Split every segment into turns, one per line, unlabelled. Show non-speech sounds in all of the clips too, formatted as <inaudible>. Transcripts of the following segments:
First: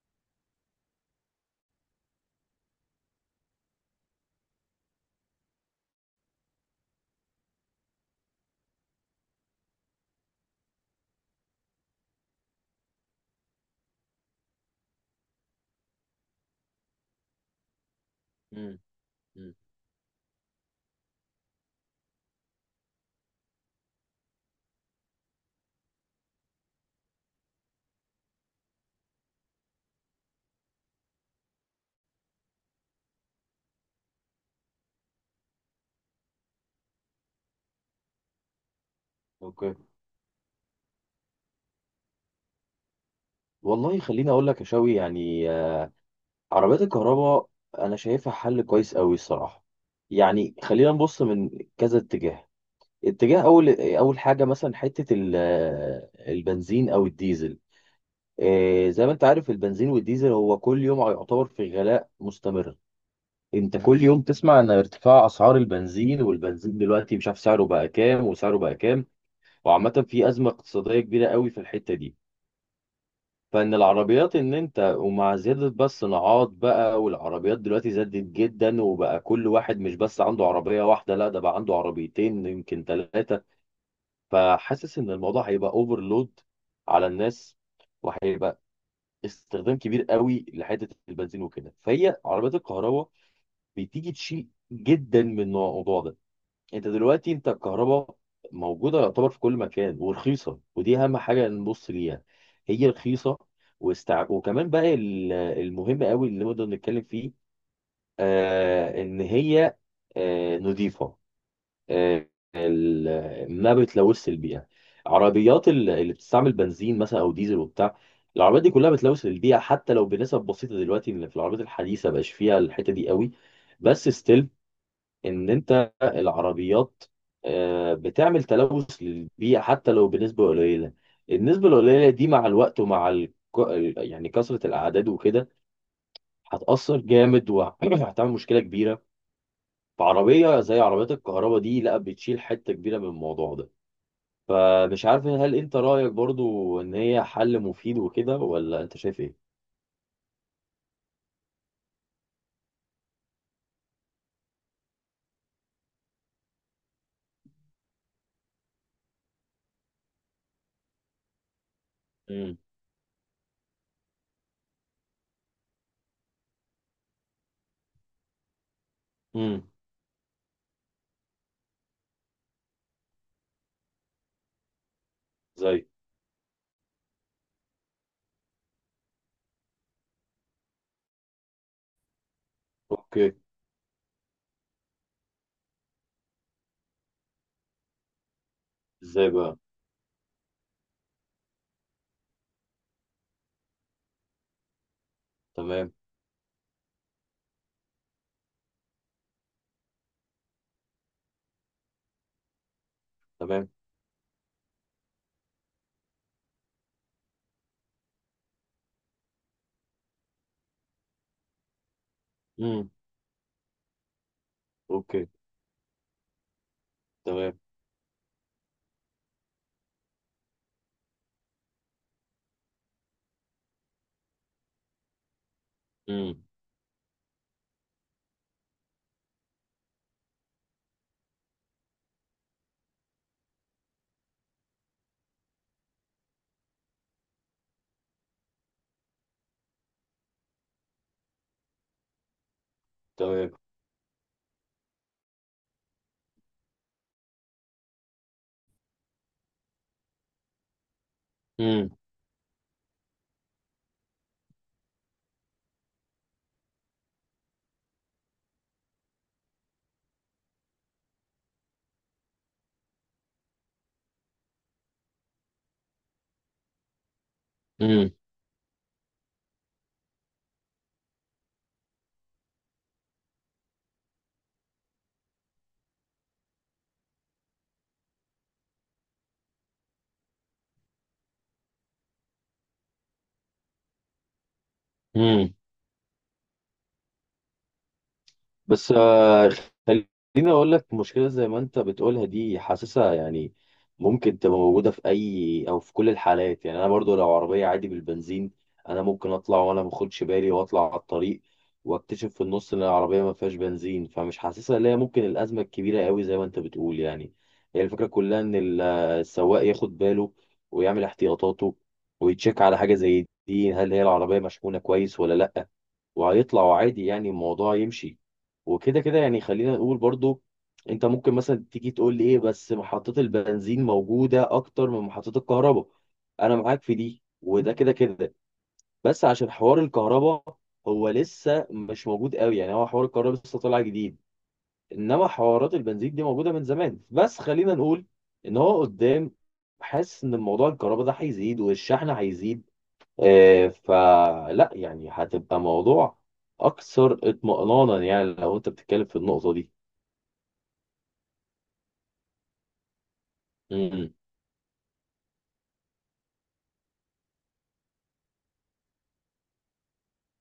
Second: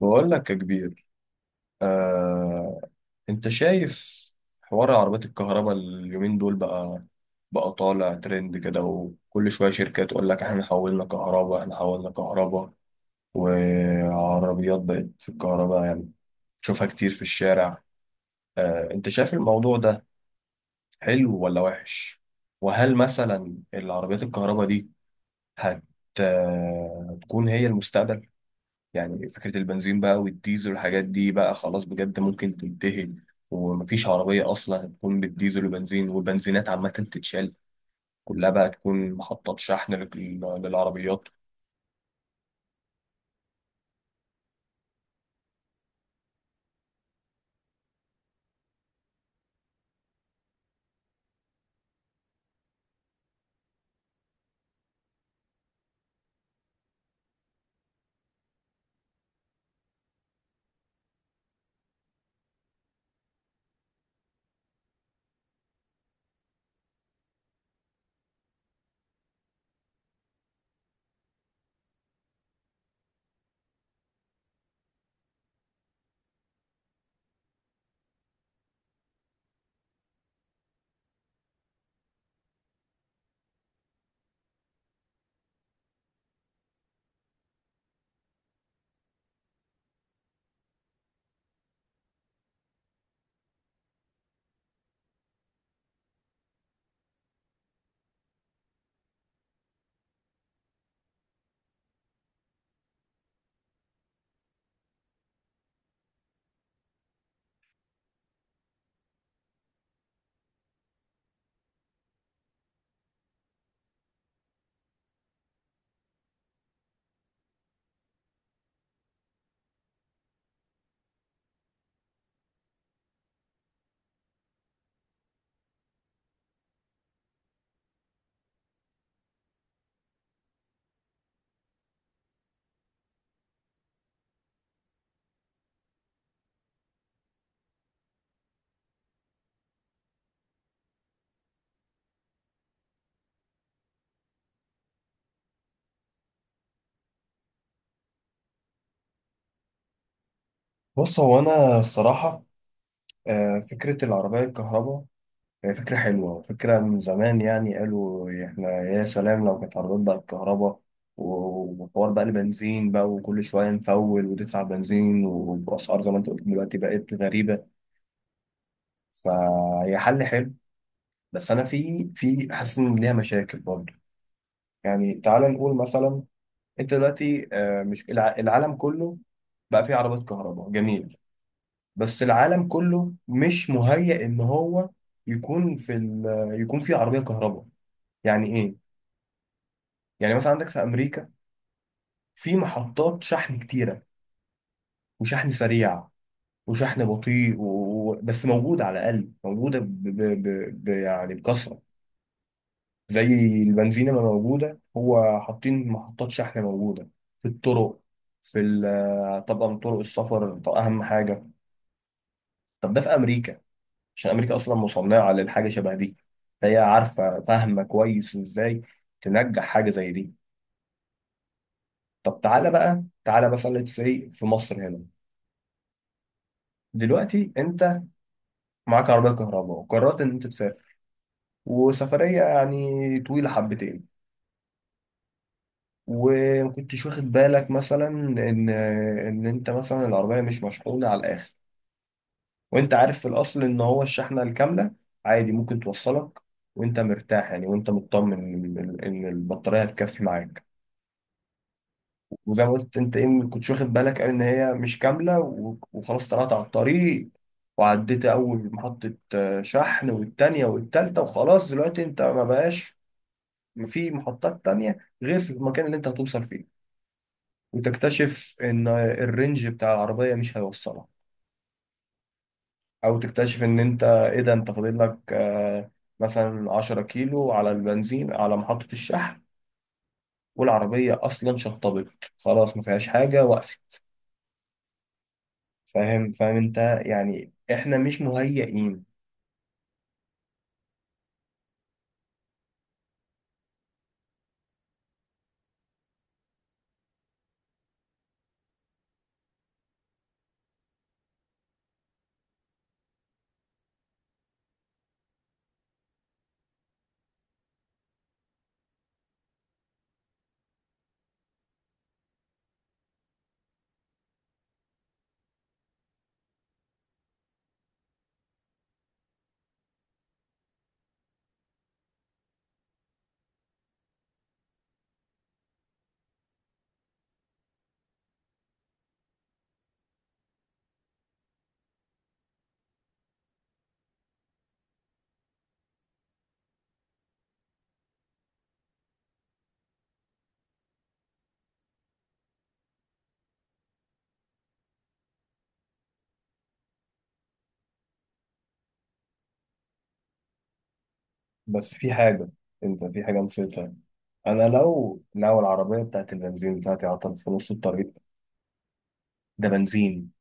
بقول لك يا كبير. آه، انت شايف حوار عربيات الكهرباء اليومين دول بقى طالع ترند كده، وكل شوية شركة تقول لك احنا حولنا كهرباء احنا حولنا كهرباء. وعربيات بقت في الكهرباء، يعني تشوفها كتير في الشارع.
مم.
انت شايف
مم.
الموضوع ده حلو ولا وحش؟ وهل مثلا العربيات الكهرباء دي هت آه، تكون هي المستقبل؟ يعني فكرة البنزين بقى والديزل والحاجات دي بقى خلاص بجد ممكن تنتهي، ومفيش عربية أصلا هتكون بالديزل وبنزين، والبنزينات عامة تتشال كلها بقى تكون محطة
اوكي.
شحن للعربيات.
والله خليني اقول لك. يا شوي يعني عربيات الكهرباء انا شايفها حل كويس قوي الصراحه. يعني خلينا نبص من كذا اتجاه. اتجاه اول حاجه مثلا حته البنزين او الديزل. زي ما انت عارف، البنزين والديزل هو كل يوم يعتبر في غلاء مستمر. انت كل يوم تسمع ان ارتفاع اسعار البنزين، والبنزين دلوقتي مش عارف سعره بقى كام وسعره بقى كام. وعامه في ازمه اقتصاديه كبيره قوي في الحته دي. فان العربيات ان انت، ومع زياده بقى الصناعات بقى، والعربيات دلوقتي زادت جدا وبقى كل واحد مش بس عنده عربيه واحده، لا ده بقى عنده عربيتين يمكن ثلاثه. فحاسس ان الموضوع هيبقى اوفرلود على الناس، وهيبقى استخدام كبير قوي لحته البنزين وكده. فهي عربيات الكهرباء بتيجي تشيل جدا من الموضوع ده. انت دلوقتي الكهرباء موجوده يعتبر في كل مكان ورخيصه، ودي اهم حاجه نبص ليها. هي رخيصه. وكمان بقى المهم قوي اللي نقدر نتكلم فيه. ان هي نظيفه. آه، ما بتلوث البيئه. عربيات اللي بتستعمل بنزين مثلا او ديزل وبتاع، العربيات دي كلها بتلوث البيئه حتى لو بنسب بسيطه. دلوقتي إن في العربيات الحديثه بقاش فيها الحته دي قوي، بس ستيل ان انت العربيات بتعمل تلوث للبيئه حتى لو بنسبه قليله. النسبه القليله دي مع الوقت ومع يعني كثره الاعداد وكده، هتاثر جامد وهتعمل <clears throat> مشكله كبيره. فعربيه زي عربيات الكهرباء دي لا بتشيل حته كبيره من الموضوع ده. فمش عارف، هل انت رايك برضو ان هي حل مفيد وكده، ولا انت شايف ايه؟
بص هو أنا الصراحة، فكرة العربية الكهرباء هي فكرة حلوة، فكرة من زمان، يعني قالوا إحنا يا سلام لو كانت عربيات بقى الكهرباء، وحوار بقى
امم.
البنزين بقى، وكل شوية نفول وتدفع بنزين وبأسعار زي ما أنت قلت دلوقتي بقت غريبة.
امم.
فهي حل حلو، بس انا في حاسس ان ليها مشاكل برضه. يعني تعال
زي.
نقول مثلا، انت دلوقتي مش العالم كله بقى فيه عربات كهرباء، جميل، بس العالم كله
اوكي.
مش مهيأ ان هو يكون في ال... يكون فيه عربية كهرباء. يعني ايه؟
ازاي بقى؟
يعني مثلا عندك في امريكا في محطات شحن كتيرة، وشحن
تمام.
سريع، وشحن بطيء بس موجودة، على الاقل موجودة يعني بكثرة، زي
تمام.
البنزينة ما موجودة، هو حاطين محطات شحن موجودة في الطرق، في طبعا طرق السفر، طب أهم حاجة.
امم.
طب ده في أمريكا، عشان أمريكا أصلا
اوكي.
مصنعة للحاجة شبه دي، فهي عارفة
تمام.
فاهمة كويس إزاي تنجح حاجة زي دي. طب تعالى بقى تعالى مثلا سي في مصر هنا.
امم.
دلوقتي أنت معاك عربية كهرباء وقررت إن أنت تسافر، وسفرية يعني طويلة حبتين، وما كنتش واخد بالك مثلا ان انت مثلا العربيه مش مشحونه على الاخر، وانت عارف في
تمام.
الاصل ان هو الشحنه الكامله عادي ممكن توصلك، وانت مرتاح يعني، وانت مطمن ان البطاريه هتكفي معاك.
امم.
وزي ما قلت انت ايه، ما كنتش واخد بالك ان هي مش كامله، وخلاص طلعت على الطريق، وعديت اول محطه شحن والتانيه والتالته، وخلاص دلوقتي انت ما بقاش في محطات تانيه غير في المكان اللي انت هتوصل فيه،
امم.
وتكتشف ان الرينج بتاع العربية مش هيوصلها، او تكتشف ان انت ايه ده، انت فاضل لك مثلا 10 كيلو على البنزين على محطة الشحن، والعربية اصلا شطبت خلاص، ما فيهاش حاجة، وقفت.
امم.
فاهم فاهم انت، يعني احنا مش
بس
مهيئين.
خليني اقول لك، مشكله زي ما انت بتقولها دي حاسسها يعني ممكن تبقى موجوده في اي او في كل الحالات. يعني انا برضو لو عربيه عادي بالبنزين، انا ممكن اطلع وانا ما باخدش بالي واطلع على الطريق، واكتشف في النص ان العربيه ما فيهاش بنزين. فمش حاسسها اللي هي ممكن الازمه الكبيره قوي زي ما انت بتقول يعني. هي الفكره كلها ان السواق ياخد باله ويعمل احتياطاته ويتشيك على حاجه زي دي، هل هي العربيه مشحونه كويس ولا لا. وهيطلع عادي يعني الموضوع يمشي. وكده كده يعني. خلينا نقول برضو، انت ممكن مثلا تيجي تقول لي ايه، بس محطة البنزين موجودة اكتر من محطة الكهرباء. انا معاك في دي، وده كده كده. بس عشان حوار الكهرباء هو لسه مش موجود قوي، يعني هو حوار الكهرباء لسه طالع جديد، انما حوارات البنزين دي موجودة من زمان. بس خلينا نقول ان هو قدام، حاسس ان موضوع الكهرباء ده هيزيد والشحن هيزيد. فلا يعني هتبقى موضوع اكثر اطمئنانا، يعني لو انت بتتكلم في النقطة دي.
بس في حاجة، انت في حاجة نسيتها.
مم.
انا لو العربية بتاعت البنزين بتاعتي عطلت في نص الطريق، ده بنزين،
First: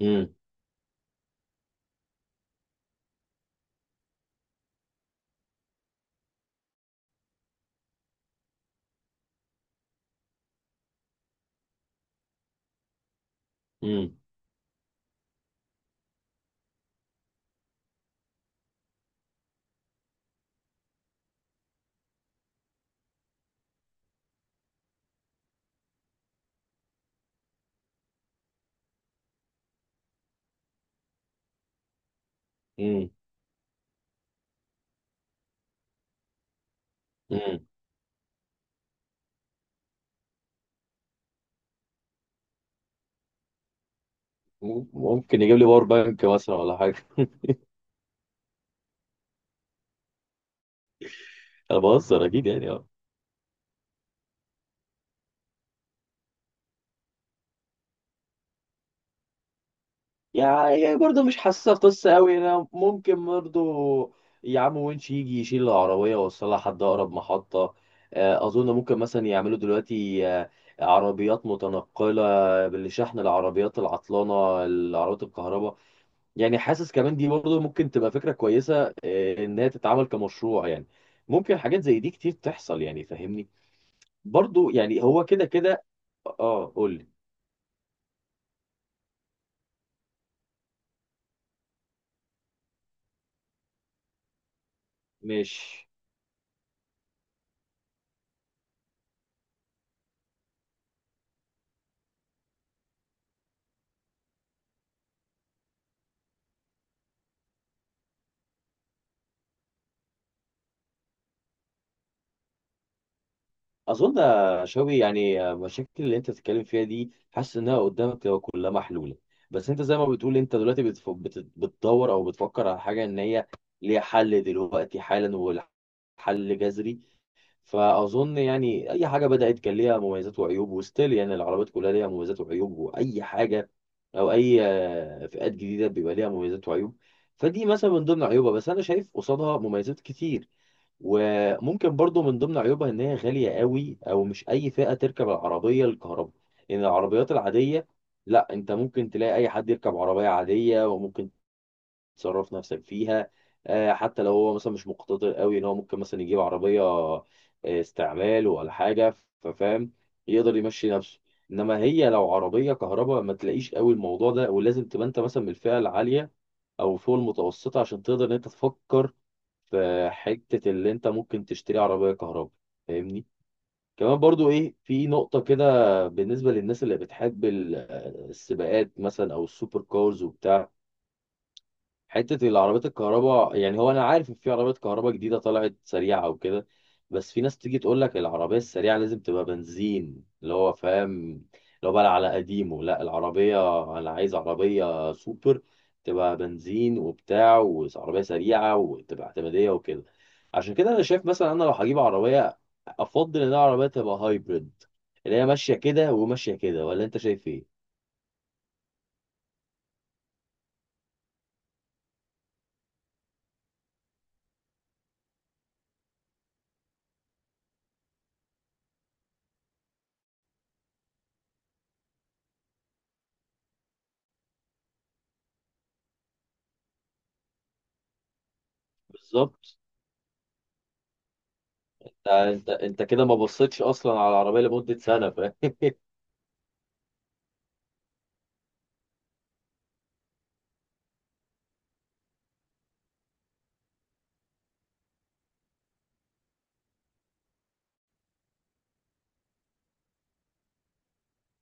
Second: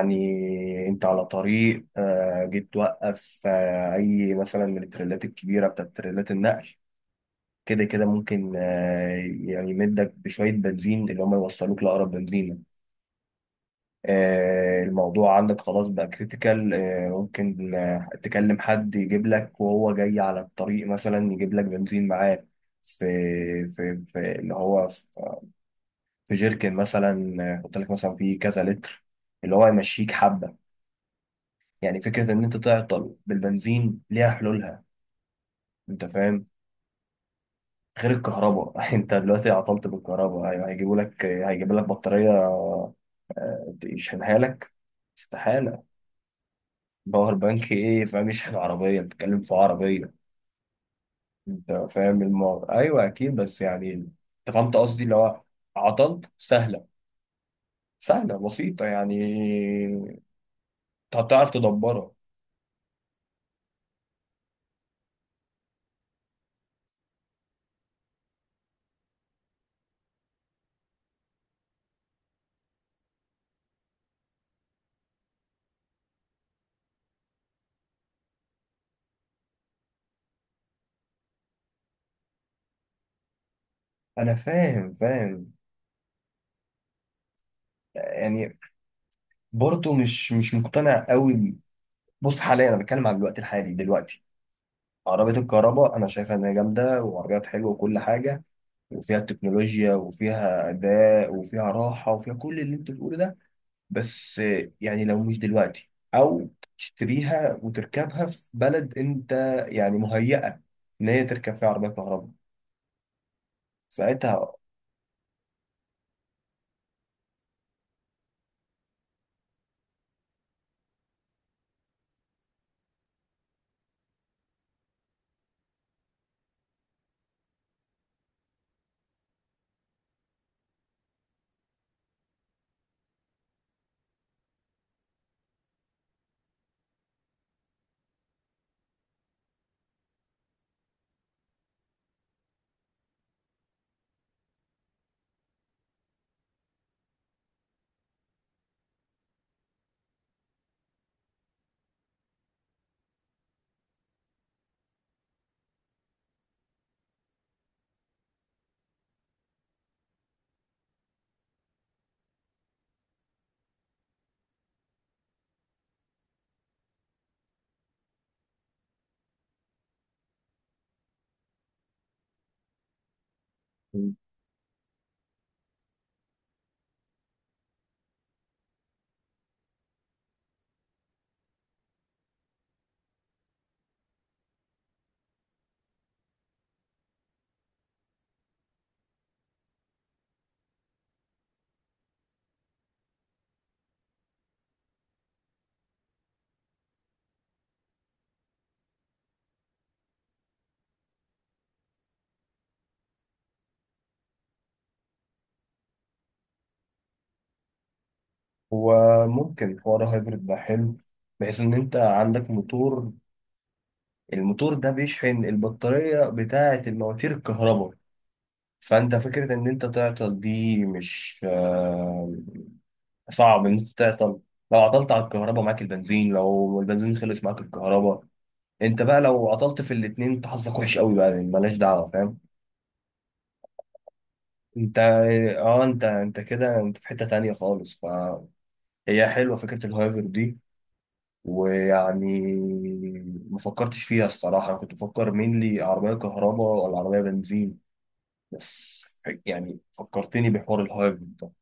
مم.
انت على طريق، جيت توقف اي مثلا من التريلات الكبيره بتاعت تريلات النقل، كده كده ممكن، يعني يمدك بشويه بنزين، اللي هم يوصلوك لاقرب بنزينه.
مم.
الموضوع عندك خلاص بقى كريتيكال، ممكن تكلم حد يجيب لك وهو جاي على الطريق مثلا يجيب لك بنزين معاه في في اللي هو في في جيركن مثلا، يحط لك مثلا فيه كذا لتر، اللي هو يمشيك حبه. يعني فكرة إن أنت
مم.
تعطل بالبنزين ليها حلولها. أنت فاهم؟
مم.
غير الكهرباء <laughs> أنت دلوقتي عطلت بالكهرباء، هيجيبوا لك بطارية يشحنها لك؟
ممكن يجيب لي
استحالة.
باور بانك مثلا ولا حاجه؟
باور بانك إيه فاهم؟ يشحن عربية؟ بتتكلم في عربية.
<laughs>
أنت
انا
فاهم
بهزر اكيد يعني
الموضوع،
اه.
أيوه أكيد، بس يعني أنت فهمت قصدي، اللي هو عطلت سهلة، سهلة بسيطة يعني،
يعني برضه مش
هتعرف
حاسسها
تدبرها.
قصه قوي. انا ممكن برضه، يا عم، وينش يجي يشيل العربيه ويوصلها لحد اقرب محطه. اظن ممكن مثلا يعملوا دلوقتي عربيات متنقله بالشحن، العربيات العطلانه، العربيات الكهرباء. يعني حاسس كمان دي برضه ممكن تبقى فكرة كويسة، إنها تتعمل كمشروع يعني. ممكن حاجات زي دي كتير تحصل يعني، فاهمني؟
أنا
برضه
فاهم
يعني هو كده
فاهم،
كده. اه قول لي.
يعني برضه مش مقتنع قوي. بص حاليا انا بتكلم عن الوقت الحالي دلوقتي، عربية
مش
الكهرباء انا شايفها ان هي جامدة، وعربيات حلوة وكل حاجة، وفيها تكنولوجيا، وفيها اداء، وفيها راحة، وفيها كل اللي انت بتقوله ده، بس يعني لو مش دلوقتي، او تشتريها وتركبها في بلد انت يعني مهيئة ان هي تركب فيها عربية كهرباء
أظن
ساعتها.
يا شوقي. يعني المشاكل اللي أنت بتتكلم فيها دي حاسس إنها قدامك تبقى كلها محلولة. بس أنت زي ما بتقول، أنت دلوقتي بتدور أو بتفكر على حاجة إن هي ليها حل دلوقتي حالا والحل جذري. فاظن يعني اي حاجه بدات كان ليها مميزات وعيوب، وستيل يعني العربيات كلها ليها مميزات وعيوب، واي حاجه او اي فئات جديده بيبقى ليها مميزات وعيوب. فدي مثلا من ضمن عيوبها، بس انا شايف قصادها مميزات كتير. وممكن برضو من ضمن عيوبها ان هي غاليه قوي، او مش اي فئه تركب العربيه الكهرباء. ان العربيات العاديه، لا، انت ممكن تلاقي اي حد يركب عربيه عاديه، وممكن تصرف نفسك فيها حتى لو هو مثلا مش مقتدر قوي، ان هو ممكن مثلا يجيب عربية استعمال ولا حاجة. ففاهم، يقدر يمشي نفسه. انما هي لو عربية كهرباء ما تلاقيش قوي الموضوع ده، ولازم تبقى انت مثلا من الفئة العالية او فوق المتوسطة عشان تقدر ان انت تفكر في حتة اللي انت ممكن تشتري عربية كهرباء. فاهمني؟ كمان برضو ايه، في نقطة كده بالنسبة للناس اللي بتحب السباقات مثلا او السوبر كارز وبتاع. حتة العربيات الكهرباء، يعني هو أنا عارف إن في عربيات كهرباء جديدة طلعت سريعة وكده، بس في ناس تيجي تقول لك العربية السريعة لازم تبقى بنزين. اللي هو فاهم، اللي هو بقى على قديمه. لا، العربية أنا عايز عربية سوبر تبقى بنزين وبتاع، وعربية سريعة، وتبقى اعتمادية وكده. عشان كده أنا شايف مثلا، أنا لو هجيب عربية، أفضل إن العربية تبقى هايبريد، اللي هي ماشية كده وماشية كده. ولا أنت شايف إيه؟
هو ممكن حوار هايبرد ده حلو، بحيث ان انت عندك موتور، الموتور ده بيشحن البطارية بتاعة المواتير الكهرباء، فانت فكره ان انت تعطل دي مش صعب. ان انت تعطل، لو عطلت على الكهرباء معاك البنزين، لو البنزين خلص معاك الكهرباء، انت بقى لو
بالظبط.
عطلت في الاتنين انت حظك وحش قوي بقى، يعني ملهاش دعوه. فاهم
ده انت كده ما بصيتش اصلا على العربيه لمده
انت،
سنه، فاهم؟
اه، انت كده انت في حته تانية خالص، فهي حلوه فكره الهايبر دي، ويعني ما فكرتش فيها الصراحه، انا كنت بفكر مين عربيه كهرباء ولا عربيه بنزين بس، يعني فكرتني بحوار الهايبر ده.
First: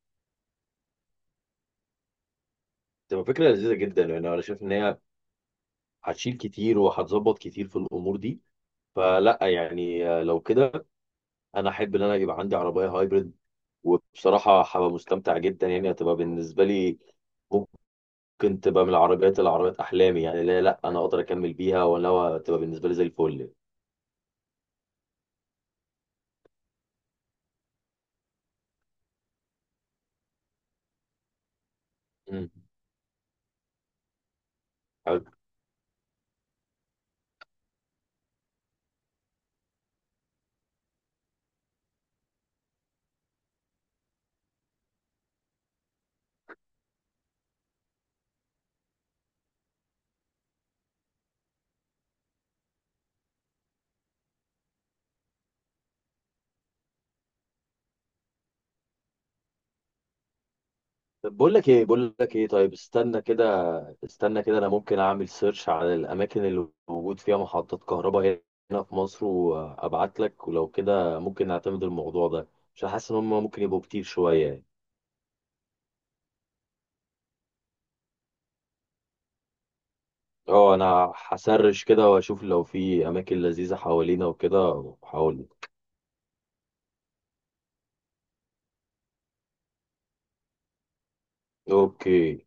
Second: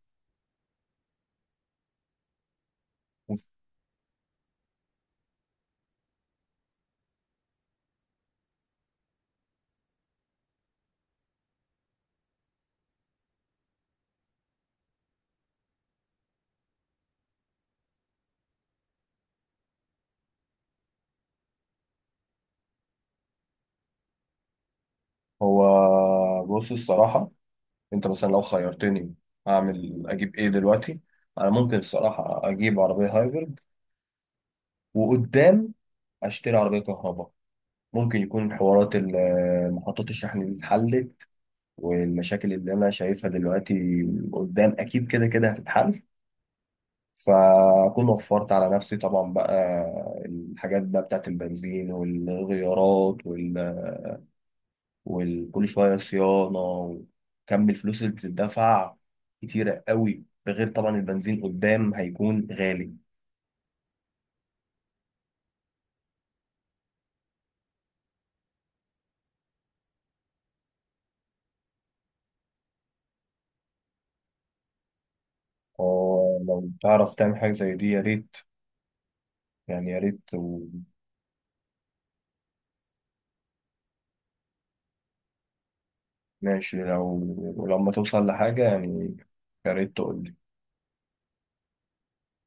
<laughs> تبقى فكره لذيذه جدا. يعني انا شايف ان هي هتشيل كتير وهتظبط كتير في الامور دي. فلا يعني لو كده، انا احب ان انا يبقى عندي عربيه هايبرد. وبصراحه هبقى مستمتع جدا، يعني هتبقى بالنسبه لي ممكن تبقى من العربيات احلامي. يعني لا لا انا اقدر اكمل بيها، ولا هو تبقى بالنسبه لي زي الفل.
هو بص الصراحة، انت مثلا لو خيرتني اعمل اجيب ايه دلوقتي، انا ممكن الصراحة
مم.
اجيب عربية هايبرد،
حلو.
وقدام اشتري عربية كهرباء، ممكن يكون حوارات محطات الشحن دي اتحلت، والمشاكل اللي انا شايفها دلوقتي قدام اكيد كده كده هتتحل، فاكون وفرت على نفسي طبعا بقى الحاجات بقى بتاعت البنزين والغيارات وكل شوية صيانة، وكم الفلوس اللي بتدفع كتيرة قوي، ده غير طبعا
طب
البنزين
بقول لك ايه.
قدام هيكون
طيب،
غالي.
استنى كده استنى كده، انا ممكن اعمل سيرش على الاماكن اللي موجود فيها محطات كهرباء هنا في مصر، وابعت لك. ولو كده ممكن نعتمد الموضوع ده، عشان حاسس ان هم ممكن يبقوا كتير شويه يعني.
فلو تعرف تعمل حاجة زي دي يا ريت، يعني يا ريت.
اه انا هسرش كده واشوف لو في اماكن لذيذه حوالينا وكده وهقول لك.
وماشي، لو ولما توصل لحاجة يعني، يا ريت تقول.
اوكي